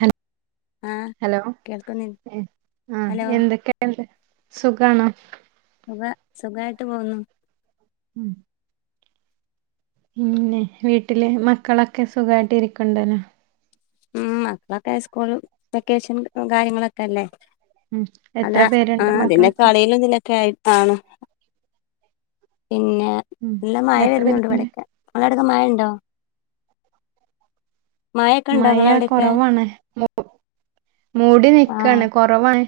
Hello ആഹ് hello കേൾക്കുന്നി ഏഹ് ആഹ് ഹലോ എന്തൊക്കെ ണ്ട് സുഖാണോ? സുഖ സുഖായിട്ട് പോകുന്നു. ഉം പിന്നെ വീട്ടില് മക്കളൊക്കെ സുഖായിട്ട് ഇരിക്കണ്ടല്ലോ. ഉം മക്കളൊക്കെ സ്കൂൾ വെക്കേഷൻ കാര്യങ്ങളൊക്കെ അല്ലേ. ഉം അല്ലാ. എത്ര പേരുണ്ട് ആഹ് അതിൻ്റെ മക്കളൊക്കെ കളിയിലിതിലൊക്കെ ആയി ആണ് പിന്നെ ഉം നല്ല മഴ എത്ര വരുന്നുണ്ട് പേരുണ്ട് ഇവിടെയൊക്കെ. അങ്ങടൊക്കെ മഴണ്ടോ? മഴയൊക്കെ ഉണ്ടോ മയ നിങ്ങളെ അവിടെയൊക്കെ കുറവാണ്. മൂ മൂടി ആഹ് നിക്കാണ്. കൊ റവാണ്.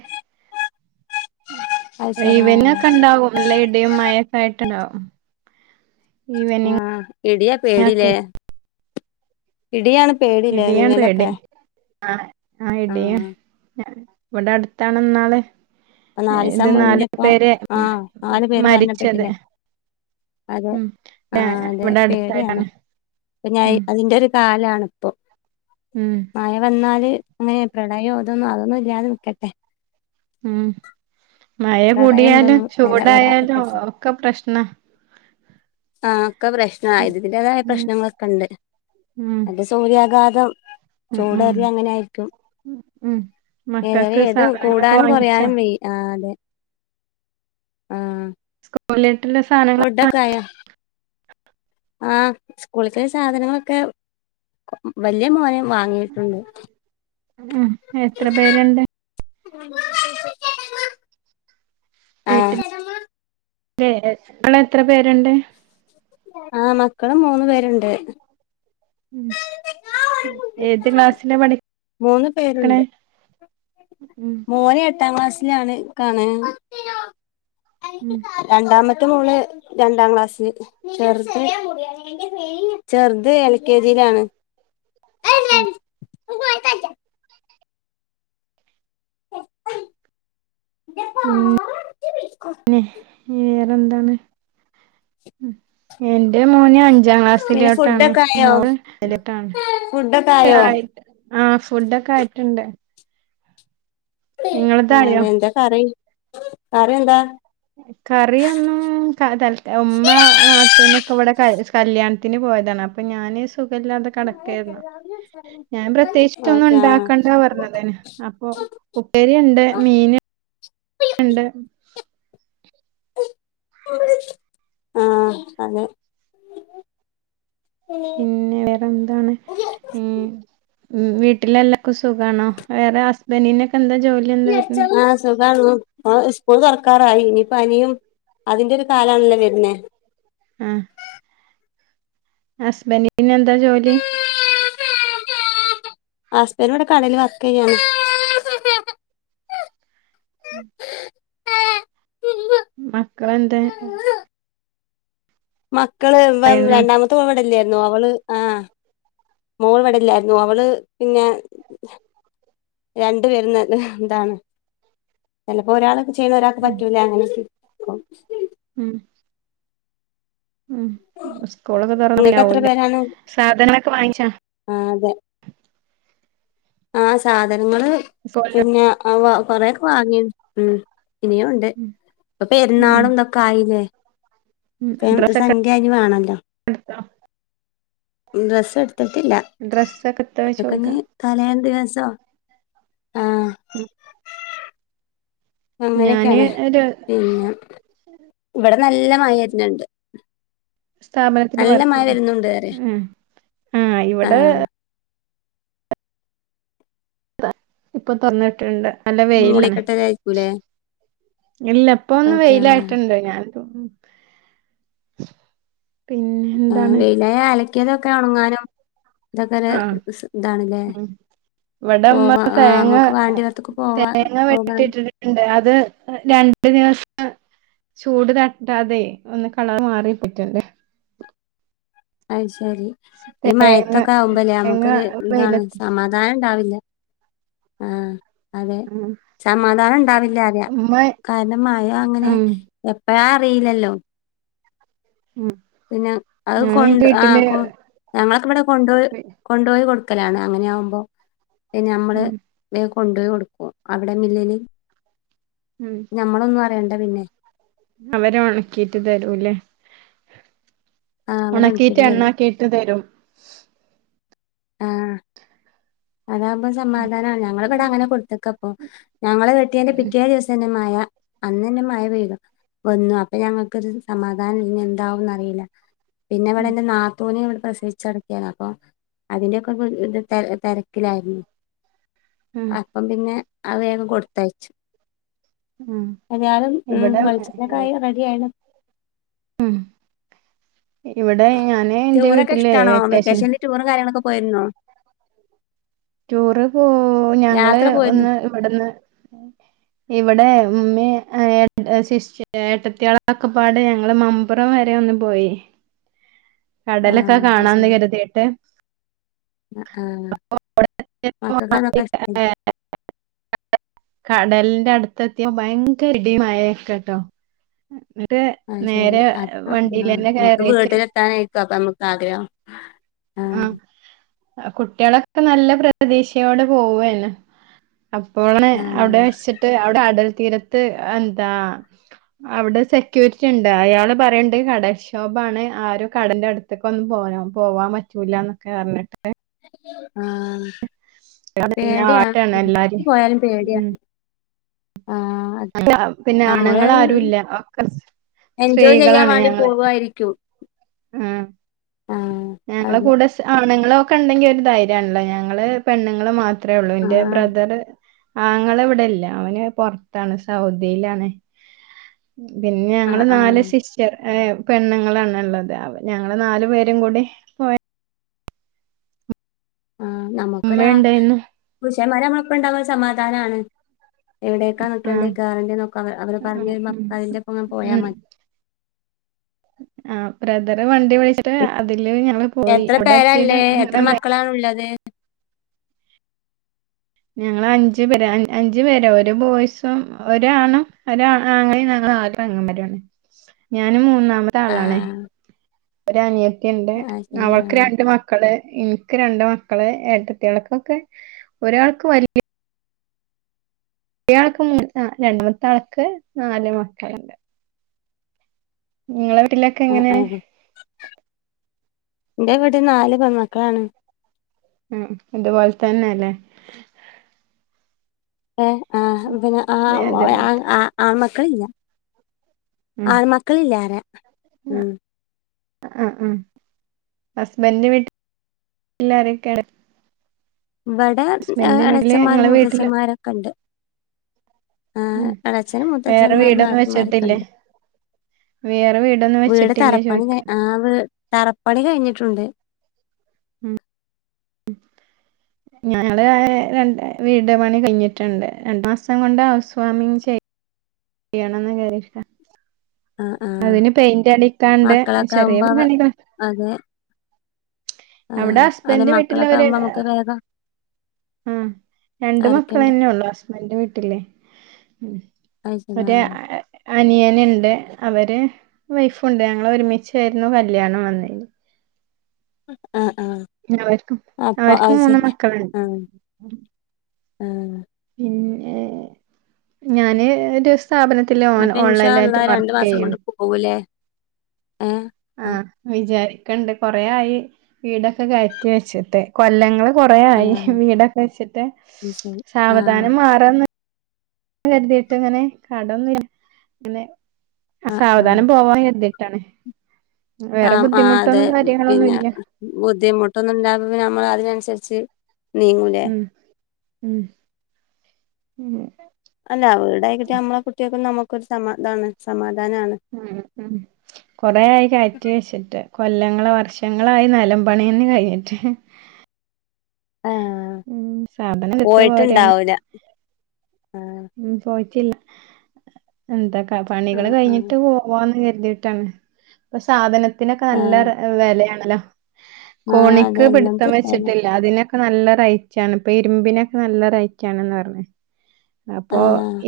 അത് ശരി ആഹ് ഈവിനിങ്ങൊക്കെ ഉണ്ടാവും. നല്ല ഇടിം മയക്കയിട്ടുണ്ടാവും ആഹ് ഇടിയാ ഒക്കെ പേടില്ലേ ഇടിയാണ് പേ ഇടയാണ് പേടി ആഹ് ആഹ് ഇടി ഇവിടെ അടുത്താണ്ന്നാള ഇപ്പൊ നാല്സം മുന്നേ ഇപ്പ ആഹ് നാലു പേര് മരിച്ചത് മരണപ്പെട്ടില്ലേ അതെ ഉം ആഹ് അതെ ഇവിടെ പേടിയാണ് അടുത്തായിട്ടാണ് ഞ ഉം അയിന്റെ ഒരു കാലാണിപ്പോ ഉം മയ വന്നാല് അങ്ങനെ പ്രളയോ അതോന്നും അതൊന്നും ഇല്ലാതെ നിക്കട്ടെ ഉം മഴ പ്രളയം കൂടിയാലും ഇതൊന്നും വരാ ചൂടായാലും വരാതെക്കട്ടെ ഒക്കെ പ്രശ്ന ആഹ് ഒക്കെ പ്രശ്ന ഉം അതിൻ്റേതായ പ്രശ്നങ്ങളൊക്കെ ഉണ്ട് ഉം മറ്റേ സൂര്യാഘാതം ഉം ഉം ചൂടറിയ അങ്ങനെയിരിക്കും ഉം ഏത മക്കൾക്ക് ഏത സാധനങ്ങളൊക്കെ കൂടാനും വാങ്ങിച്ചാ കുറയാനും വയ്യ ആഹ് അതെ ആഹ് സ്‌കൂളിലോടുള്ള സാധനങ്ങ ഫുഡക്കെ ആയോ ആഹ് സ്‌കൂളിത്തെ സാധനങ്ങളൊക്കെ വലിയ മോൻ വാങ്ങിയിട്ടുണ്ട് ഉം എത്ര പേരുണ്ട് [unintelligible] ആഹ് [unintelligible] ങ്ങൾ എത്ര പേരുണ്ട് ആഹ് മക്കൾ മൂന്നു പേരുണ്ട് ഉം ഏത് ക്ലാസ്സില പഠി മൂന്ന് പേരുണ്ട് ഉം മോൻ എട്ടാം ക്ലാസ് ആണ് കാണ് ഉം രണ്ടാമത്തെ മോള് രണ്ടാം ക്ലാസ്സ് ചെർത് ചെർത് എൽ കെ ജിലാണ് ഉം [inaudible] ഉം പിന്നെ വേറെത്താണ് എന്റെ മോന് അഞ്ചാം പിന്നെ ക്ലാസ്സിലോട്ടാണ് മോൾ ലോട്ടാണ് ഫുഡോക്കെ ആയോ ആഹ് ഫുഡോക്കെ ആയിട്ടുണ്ട് നിങ്ങളതായോ ആഹ് എന്താ കറി കറി എന്താ കറിയൊന്നും തൽ ഉമ്മ നാത്തുനൊക്കെ ഇവിടെ ക കല്യാണത്തിന് പോയതാണ് അപ്പൊ ഞാന് സുഖമല്ലാതെ കെടക്കാരുന്നു ഞാൻ പ്രത്യേകിച്ചന്നും ഓക്കെ ഉണ്ടാക്കണ്ടാ പറഞ്ഞതേന് അപ്പൊ ഉപ്പേരി ഉണ്ട് മീൻ ഉണ്ട് ആഹ് അതെ പിന്നെ വേറെന്താണ് ഉം ഉം വീട്ടിലെല്ലർക്കും സുഖാണോ വേറെ ഹസ്ബൻ്റ്നൊക്കെ എന്താ ജോലി എന്താ വരുന്നെ ആഹ് സുഖാണ് ആഹ് സ്കൂൾ തുറക്കാറായി ഇനിപ്പോ പനിയും അതിന്റെ ഒരു കാലാണല്ലേ വരുന്നേ ആഹ് ഹസ്ബൻ്റ് ന് എന്താ ജോലി ഹസ്ബൻ്റ് ഇവിടെ കാടേല് വർക്ക് ചെയ്യാന് [unintelligible] മക്കളെന്തേ മക്കള് പറയുന്ന രണ്ടാമത്തെ മക്കൾ ഇവിടെലെർന്നു അവള് ആഹ് മോള് വടെ ല്ലാരുന്നു അവള് പിന്നെ രണ്ട് പെരുന്ന് ന്താണ് ചെലപ്പോ ഒരാള് ചി ചി ഒരാക്ക് ഉം പറ്റൂല അങ്ങനെക്കെ പ്പം ഉം ഉം സ്കൂളൊക്കെ നിങ്ങക്ക് എത്ര തുറന്നില്ലാവൂല്ലേ പേരാണ് സാധനൊക്കെ വാങ്ങിച്ചാ ആഹ് അതെ ആഹ് സാധനങ്ങള് സ്കൂളില് പിന്നെ അവ കൊറേക്കെ വാങ്ങി ഉം ഇനിയൂണ്ട് ഉം പ്പ ഉം പെരുന്നാളും തൊക്കെ ആയില്ലേ ഉം പേ ഡ്രസ്സൊക്കെ സംഖ്യാ അയിന് വേണല്ലോ ഡ്രസ്സ് എടുത്തിട്ടില്ല ഡ്രസ്സൊക്കെടൂ ത്തോ അതൊക്കെ ചോയിക്കാ ഇനി തലേ ദിവസം ആഹ് ഉം ഞാന് അങ്ങനെയക്കെയാണ് ഒരു പിന്നെ ഇവടെ നല്ല മഴരുന്ണ്ട് സ്ഥാപനത്തിന് മഴ വർക്ക്ലഉം വരുന്നുണ്ട് പറയാ ആഹ് ആ ഇവടെ ഇപ്പൊ തൊറന്നിട്ട്ണ്ട് നല്ല വെയില്ലണെ മൂടിക്കെട്ടലായിരിക്കൂലേ ഇല്ല ഇപ്പൊന്ന് ഓക്കെ ആ വെയിലായിട്ട്ണ്ട് ഞാൻ പോ ഉം [inaudible] ആഹ് എന്താണ് വെയിലായാ അലക്കെതൊക്കെ ഒണങ്ങാനും തൊക്കെ ഒരു സ് ഇതാണല്ലേ ഇവിടെമ്മ പോവാ ആ തേങ്ങ നമുക്ക് അഹ് വാണ്ടിയോടത്തൊക്കെ പോവാ തേങ്ങ പോകാൻ വെട്ടിട്ട് ഇണ്ട് അത് രണ്ടു ദിവസം ചൂട് തട്ടാതെ ഒന്ന് കളർ മാറി പറ്റ്ണ്ട് അയ് ശരി ഈ തേങ്ങ മയത്തൊക്കെ ആവുമ്പല്ലേ തേങ്ങ നമക്കൊരു ഇതാണ് വെയിലത്ത് സമാധാനണ്ടാവില്ല ആഹ് അതെ ഉം സമാധാനണ്ടാവില്ല അറിയാ ഉമ്മ കാരണം മഴ അങ്ങനെ ഉം എപ്പഴാ അറിയില്ലല്ലോ ഉം പിന്നെ അത് ഞാന് എന്റെ കൊണ്ട് ആഹ് വീട്ടില് കൊ ഞങ്ങളൊക്കെ ഇവടെ കൊണ്ടോയി കൊണ്ടോയി കൊടുക്കലാണ് അങ്ങനെ ആകുമ്പോ പിന്നെ നമ്മള് ഉം വേ കൊണ്ടേ കൊടുക്കും അവിടെ മില്ലില് ഉം ഞമ്മളൊന്നു അറിയണ്ട പിന്നെ അവര് ഒണക്കീറ്റ് തരൂല്ലേ ആഹ് അവര് ഒണക്കിയിറ്റ് ഒണക്കിയിട്ട് തരും എണ്ണാക്കീട്ട് തരും ആഹ് അതാകുമ്പോ സമാധാനാണ് ഞങ്ങളവടെ അങ്ങനെ കൊട്ത്ത്ക്ക പ്പൊ ഞങ്ങള് വെട്ടിയേന്റെ പിറ്റേ ദിവസന്നെമഴ അന്നന്നെ മഴ പെയ്തു വന്നു അപ്പൊ ഞങ്ങക്കൊരു സമാധാനം ഇഞ്ഞി എന്താവും ന്നറീല പിന്നെ ഇവടെ ഉം എന്റെ നാത്തൂന് ഇവടെ പ്രസവിച്ചടക്കെണ് അപ്പൊ അതിൻ്റൊക്കെ ത് തെര തെര ക്ക്ലായിരുന്നു ഉം അപ്പം പിന്നെ അഹ് വേഗം കൊടുത്തയച്ചു ഉം എത്യാലും ഉം ഇവിടെ വെളിച്ചെണ്ണക്കായി റെഡി ആയിണ് ഉം ഇവടെ ഞാന് എന്റെ വീട്ടിലേ വെക്കേഷൻ ട്ടൂറും കാര്യങ്ങളൊക്കെ പോയിരുന്നോ ട്ടൂറ് പോ ഞങ്ങള് യാത്ര പോയിരുന്നു ഒന്ന് ഇവിടന്ന് ഇവടെ ഉമ്മീ ഏഹ് ശിഷ് ഏട്ടത്ത്യെളൊക്കെ പ്പാടെ ഞങ്ങള് മം മ്പുറം വരെ ഒന്ന് പോയി ആ കടലൊക്കെ അത് കാണാന്ന് ശരി കരുതീട്ട്. ആ [unintelligible] മക്കൾക്ക് അതൊക്കെ ഇഷ്ടാ കടല്ന്റെ അടുത്തെത്ത്യപ് ഭയങ്കര ഇടി മഴക്കെട്ടോ അഹ് ശരി അഹ് അഹ് ആഹ് വണ്ടിയിലന്നെ നമ്മുക്ക് കയറിട്ട് വീട്ടിലെത്താനയിക്കും. അപ്പൊ നമ്മക്ക് ആഗ്രഹം. ആഹ് കുട്ട്യേളൊക്കെ നല്ല പ്രതീക്ഷയോടെ പോവേന്ന്. അപ്പോണ് അവിടെ ആഹ് വെച്ചിട്ട് അവടെ അടൽ തീരത്ത് എന്താ അവിടെ സെക്യൂരിറ്റി ഇണ്ട് അയാള് പറയണ്ട് കടൽക്ഷോഭാണ് ആരും കടന്റെ അടു ത്ത്ക്കൊന്നും പോനോ പോവാൻ പറ്റൂല്ലന്നൊക്കെ പറ്ഞ്ഞിട്ട്. ആഹ് പിന്നെ പേട്യാ ആട്ടാണ് എല്ലാരും ഒട്ക്കും പോയാലും പേട്യാണ്. ആഹ് അതാ പിന്നെ നമ്മള് ആണുങ്ങാരുല്ല ഒക്കെ സ് എൻജോയ് ചെയ്യാൻ സ്ത്രീകളാണ് വേണ്ടി ഞങ്ങള് പോവായിരിക്കും ഉം ആഹ് ഞങ്ങളെ അതെ കൂടെ സ് ആണുങ്ങളൊ ഒക്കെ ഇണ്ടെങ്കി ഒരു ധൈര്യണല്ലോ ഞങ്ങള് പെണ്ണുങ്ങൾ മാത്ര ത്രേ ഒള്ളു ഇന്റെ ആഹ് ബ്രദറ് ആങ്ങള ഇവിടെല്ല അവന് പൊറത്താണ്. സൗദിയിലാണ്. പിന്നെ ഞങ്ങള് ആഹ് നാല് ആഹ് ശിസ് റ്ററ് എഹ് പെണ്ണുങ്ങളാണ് ഇള്ളത്. അപ്പ ഞങ്ങള് നാലു പേരും കൂടി പോയ ആഹ് നമുക്കൊരാ ആ ഉമ്മയുണ്ടായിരുന്നു പുരുഷന്മാരമ്മളൊപ്പം ഇണ്ടാവാ സമാധാനാണ്. എവിടേക്കാ നിക്കണ്ട് ആഹ് കേറണ്ടേന്നൊക്കെ അവ അവര് പറഞ്ഞ് ഉം തരുമ്പോ അയിൻ്റെപ്പം പോയാ ഉം മതി. ആഹ് ബ്രദറ് വണ്ടി വിളിച്ചിട്ട് അതില് ഞങ്ങള് പോയി. അവിടെ എത്തീട്ട് അങ്ങനെ നേ ക്കളാണുല്ലത്. ഞങ്ങള് അഞ്ച് പേരാ അഞ് അഞ്ചു പേര ഒരു ബോയ്സും ഒരാണും ഒരാ ആങ്ങളിം നങ്ങള് നാല് പെങ്ങമാരാണ് ഞാനും മൂന്നാമത്തെ ആളാണേ. ആഹ് ഒരനിയത്തിണ്ട് അത് ശരി ആഹ് അവൾക്ക് രണ്ട് മ ക്കള് ഇൻക്ക് രണ്ട് മക്കള് ഏട്ടത്ത്യോൾക്കൊക്കെ ഒരാൾക്ക് വല്ല്യ ആൾക്ക് മൂന്ന് രണ്ടാമത്തെ ആൾക്ക് നാല് മക്കള്ണ്ട്. ഇങ്ങളെ വീട്ടില് ആഹ് ആഹ് ഇന്റെ വീട്ടില് നാല് പെൺമക്കളാണ് ഉം ഇതുപോൽ തന്നെലെ ഏഹ് ആഹ് പിന്നെ ആഹ് ഉം ആ അതേപോലെ ആ ആൺമക്കളില്ല ഉം ആൺമ ക്കളിലാര ഉം ആഹ് ഉം ഹസ്ബൻഡിൻ്റെ വീട്ടിലാരക്കെ ഇള്ളേ ഇബടെ ഹ് വീട്ടില് എളെച്ചന്മാരും നിങ്ങളെ വീട്ടില് മൂത്തച്ഛന്മാരൊക്കെ ഇണ്ട്. ആഹ് ഉം എളേച്ഛനും വേറെ മൂത്തച്ഛന്മാരും വീടൊന്നും നാത്തൂന്മാരൊക്കെ വെച്ചിട്ടില്ലേ ഇണ്ട്. വേറെ വീടൊന്നും വീട് വെച്ചിട്ടില്ലേ തറപ്പണി ചോയിക്ക ആഹ് വീ തറപ്പണി കഴിഞ്ഞിട്ടുണ്ട്. ഉം ഞങ്ങള് രണ്ട് വീട് പണി കഴിഞ്ഞിട്ടുണ്ട് രണ്ട് മാസം കൊണ്ട് ഹൗസ് ഫാമിംഗ് ചെയ്യ യ്യണംന്ന് കരീക്ക. ആഹ് ആഹ് അതിന് പെയിന്റ് അടിക്കാണ്ട്. മക്കളൊക്കെ ചെറിയ ആകുമ്പോ വ- പണികള്. അതെ അവിടെ ആഹ് അല്ല ഹസ്ബൻഡിൻ്റെ വീട്ടില് മക്കളൊക്കെ അവര് ആകുമ്പോ ഹ്. നമുക്ക് വേഗം ഉം രണ്ട് ആരൊക്കെണ്ട് മക്കളെന്നെ ഒള്ളു ഹസ്ബൻഡിൻ്റെ വീട്ടില്. ഉം അത് ശരി ഒരാ അഹ് അനിയൻ ഇണ്ട്. അവര് വൈഫുണ്ട് ഞങ്ങള് ഒരുമിച്ചായിരുന്നു കല്യാണം വന്നേന്. ആഹ് ആഹ് ന്നെഅവർക്കും അപ്പൊ അത് അവർക്കും മൂന്ന് ശരി മക്കളുണ്ട് ഉം പിന്നെ ഞാന് ഒരു സ് സ്ഥാപനത്തില് ഓണ് ഓൺലൈനി ലായിട്ട് വർക്കയ്യണ്ട് ഉവ്വ്ലേ ഏഹ് ആഹ് വിചാരിക്കണ്ട് കൊറെ ആയി വീടൊക്കെ കയറ്റി വെച്ചിട്ട് കൊല്ലങ്ങള് കൊറേ ആയി ആഹ് വീടൊക്കെ വെച്ചിട്ട് അത് ശരി ആഹ് സാവാധാനം മാറാന്ന് കരുതീട്ട് ഇങ്ങനെ കടൊന്നും ഇങ്ങനെ ആഹ് ആഹ് സാവധാനം പോവാൻ കരുതി ട്ടാണ് വേറെ ആഹ് ആഹ് അതെ ബുദ്ധിമുട്ടൊന്നും കാര്യങ്ങളൊന്നു പിന്നെ ഇല്ല ബുദ്ധിമുട്ടൊന്നും ഇണ്ടാവാതെ നമ്മള് അതിനനുസരിച്ച് നീങ്ങൂലേ ഉം ഉം ഉ അല്ല അവരുടെ ആയിക്കിട്ടിയ നമ്മളെ കുട്ടികൾക്കും നമുക്കൊരു സമാധാണ് സമാധാനമാണ് ഉം ഉം കൊറെ ആയി കായറ്റി വെച്ചിട്ട് കൊല്ലങ്ങള വർഷങ്ങളായി നെലം പണിന്നെ കഴിഞ്ഞിട്ട് ആ സാധനം എടുത്ത് പോരാണ് പോയിട്ടുണ്ടാവൂല ഉ പോയിട്ടില്ല എന്തക്ക പണികൾ ആഹ് ആഹ് കഴിഞ്ഞിട്ട് പോവും പോവാന്ന് കരുതിട്ടാണ് ഇപ്പൊ സാധനത്തിനൊക്കെ നല്ല ആഹ് വിലയാണല്ലോ ആഹ് അതെ കോണിക്ക് എല്ലാം പിടുത്തം തെറ്റാണ് വെച്ചിട്ടില്ല അതിനൊ ഒ നല്ലറേറ്റ്ണ് ഇപ്പൊ ഇരുമ്പിനൊക്കെ നല്ലറേറ്റാണ്ന്ന് പറഞ്ഞത് അപ്പൊ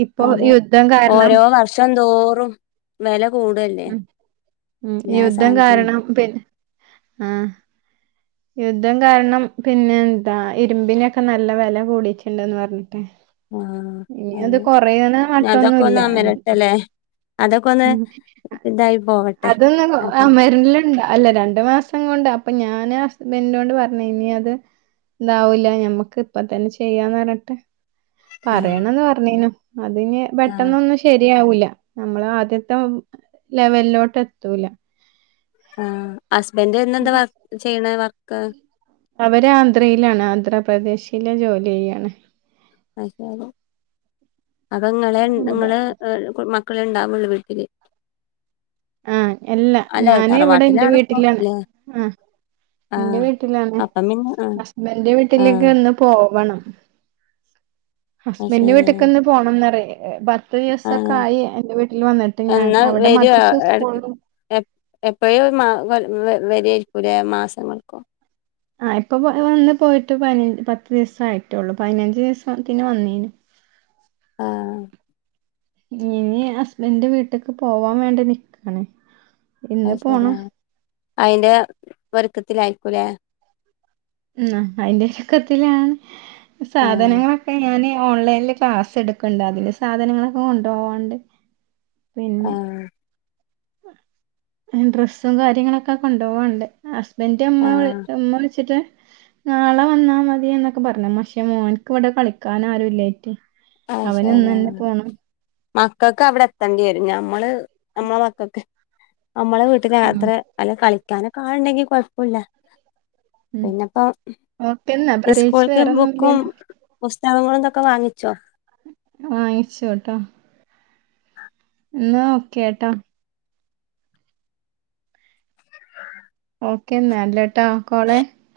ഇപ്പൊ യുദ്ധം കാരണം വർഷന്തോറും വില കൂടു അല്ലേ ഉ ഉ യുദ്ധം കാരണം പിന്നെ ആഹ യുദ്ധം കാരണം പിന്നെ എന്താ ഇരുമ്പിനൊക്കെ നല്ല വില കൂടിട്ടുണ്ടന്ന് പറഞ്ഞിട്ടെ ആഹ് ഇനി അത് അതെ കൊറയുന്ന അതൊക്കെ മട്ടൊന്നുല്ല ഒന്ന് അമരട്ടെല്ലേ അതൊക്കെ ഒന്ന് ഉം ഇതായി പോവട്ടെ അതൊന്ന് അപ്പം അമര്ൽ അല്ല രണ്ടു മാസം കൊണ്ട് അപ്പൊ ഞാൻ ആ ഹസ്ബന്റ് നോട്‌ പറഞ്ഞ ഇനി അത് താവൂല ഞമ്മക്ക് ഇപ്പ തന്നെ ചെയ്യാന്ന് പറഞ്ഞിട്ട് ആഹ് പറയണന്ന് പറഞ്ഞേനു അത് ഇനി ആഹ് പെട്ടെന്നൊന്നും ശരിയാവൂല്ല നമ്മൾ ആദ്യത്തെ ലെവലിലോട്ട് എത്തൂല ആ ഹസ്ബൻഡ എന്താ വ ചെയ്യണ വർക്ക് അവര് ആന്ധ്രയിലാണ് ആന്ധ്രാപ്രദേശില് ജോലി ചെയ്യാണ് അപ്പൊ നിങ്ങളെ ഇവിടെ നിങ്ങള് മക്കള ഉണ്ടാവകുള്ള വീട്ടില് ആഹ എല്ലാ അല്ല ഞാന് ഇവിടെ എന്റെ തറവാട്ടിലാണ് ഇപ്പൊ വീട്ടിലാണ് ല്ലേ ആഹ എന്റെ ആഹ് വീട്ടിലാണ് അപ്പം പിന്നെ ആഹ് ഹസ്ബൻന്റെ വീട്ടിലേക്ക് ആഹ് ഇന്ന് പോവണം അത് ഹസ്ബൻഡന്റെ ശരി വീട്ട്ക്ക ഇന്ന് പോണംന്ന്റ പത്ത് ദിവസൊക്കെ ആഹ് ആയി എന്റെ വീട്ടിൽ വന്നിട്ട് ഞാൻ എന്നാ അവിടെ മദ്രസ് സ്കൂള എപ്പോഴും മാ വരിഎക്കുലേ മാസങ്ങൾക്കോ ആ ഇപ്പൊ വന്ന് പോയിട്ട് പതിനഞ്ച് പത്ത് ദിവസം ആയിട്ടുള്ളൂ പതിനഞ്ച് ദിവസത്തിന് വന്നേന് [inaudible] ആഹ് ഇനി ഹസ്ബൻഡന്റെ വീട്ടിലേക്ക് പോവാൻ വേണ്ടി നിക്കാണ് അ ഇന്ന് ശരി പോണം ആ അയിന്റെ ഒരുക്കത്തിലയിക്കൂലേ ഉ അതിന്റെരുക്കത്തിലാണ് ആഹ് സാധനങ്ങളൊക്കെ ഞാന് ഓൺലൈനി ക്ലാ സെടുക്കണ്ട് അതിന്റെ സാധനങ്ങളൊക്കെ കൊണ്ടുപോവാണ്ട് പിന്നെ ആഹ് ഡ്രസ്സും കാര്യങ്ങളൊക്കെ കൊണ്ടുപോവണ്ട് ഹസ്ബൻഡന്റെ അമ്മ ആഹ് അമ്മ വിളിച്ചിട്ട് നാളെ വന്നാ മതി എന്നൊക്കെ പറഞ്ഞു പക്ഷേ മോൻക്ക് ഇവിടെ കളിക്കൻ ആരുല്ലായിട്ട് അത് അവന ശരി ഇന്നന്നെ പോണം മക്കൾക്ക് അവിടെ എത്തേണ്ടി വരും ഞമ്മള് നമ്മളെ മക്കൾക്ക് നമ്മള് ട്ട് ഉം ത്ര അല്ല കളിക്കാനൊക്കെ ആളുണ്ടെങ്കിൽ കുഴപ്പുല്ല ഉം പിന്നെപ്പോ ഓക്കെ എന്നാ പ്രത്യേകിച്ച് സ്കൂൾക്ക് ബുക്കും വേറൊന്നുംല്ലല്ലോ പുസ്തകങ്ങളും തൊക്കെ വാങ്ങിച്ചോ വാങ്ങിച്ചുട്ടോ ന്നാ ഓക്കെട്ടോ ഓക്കെന്നല്ട്ടോ കോള്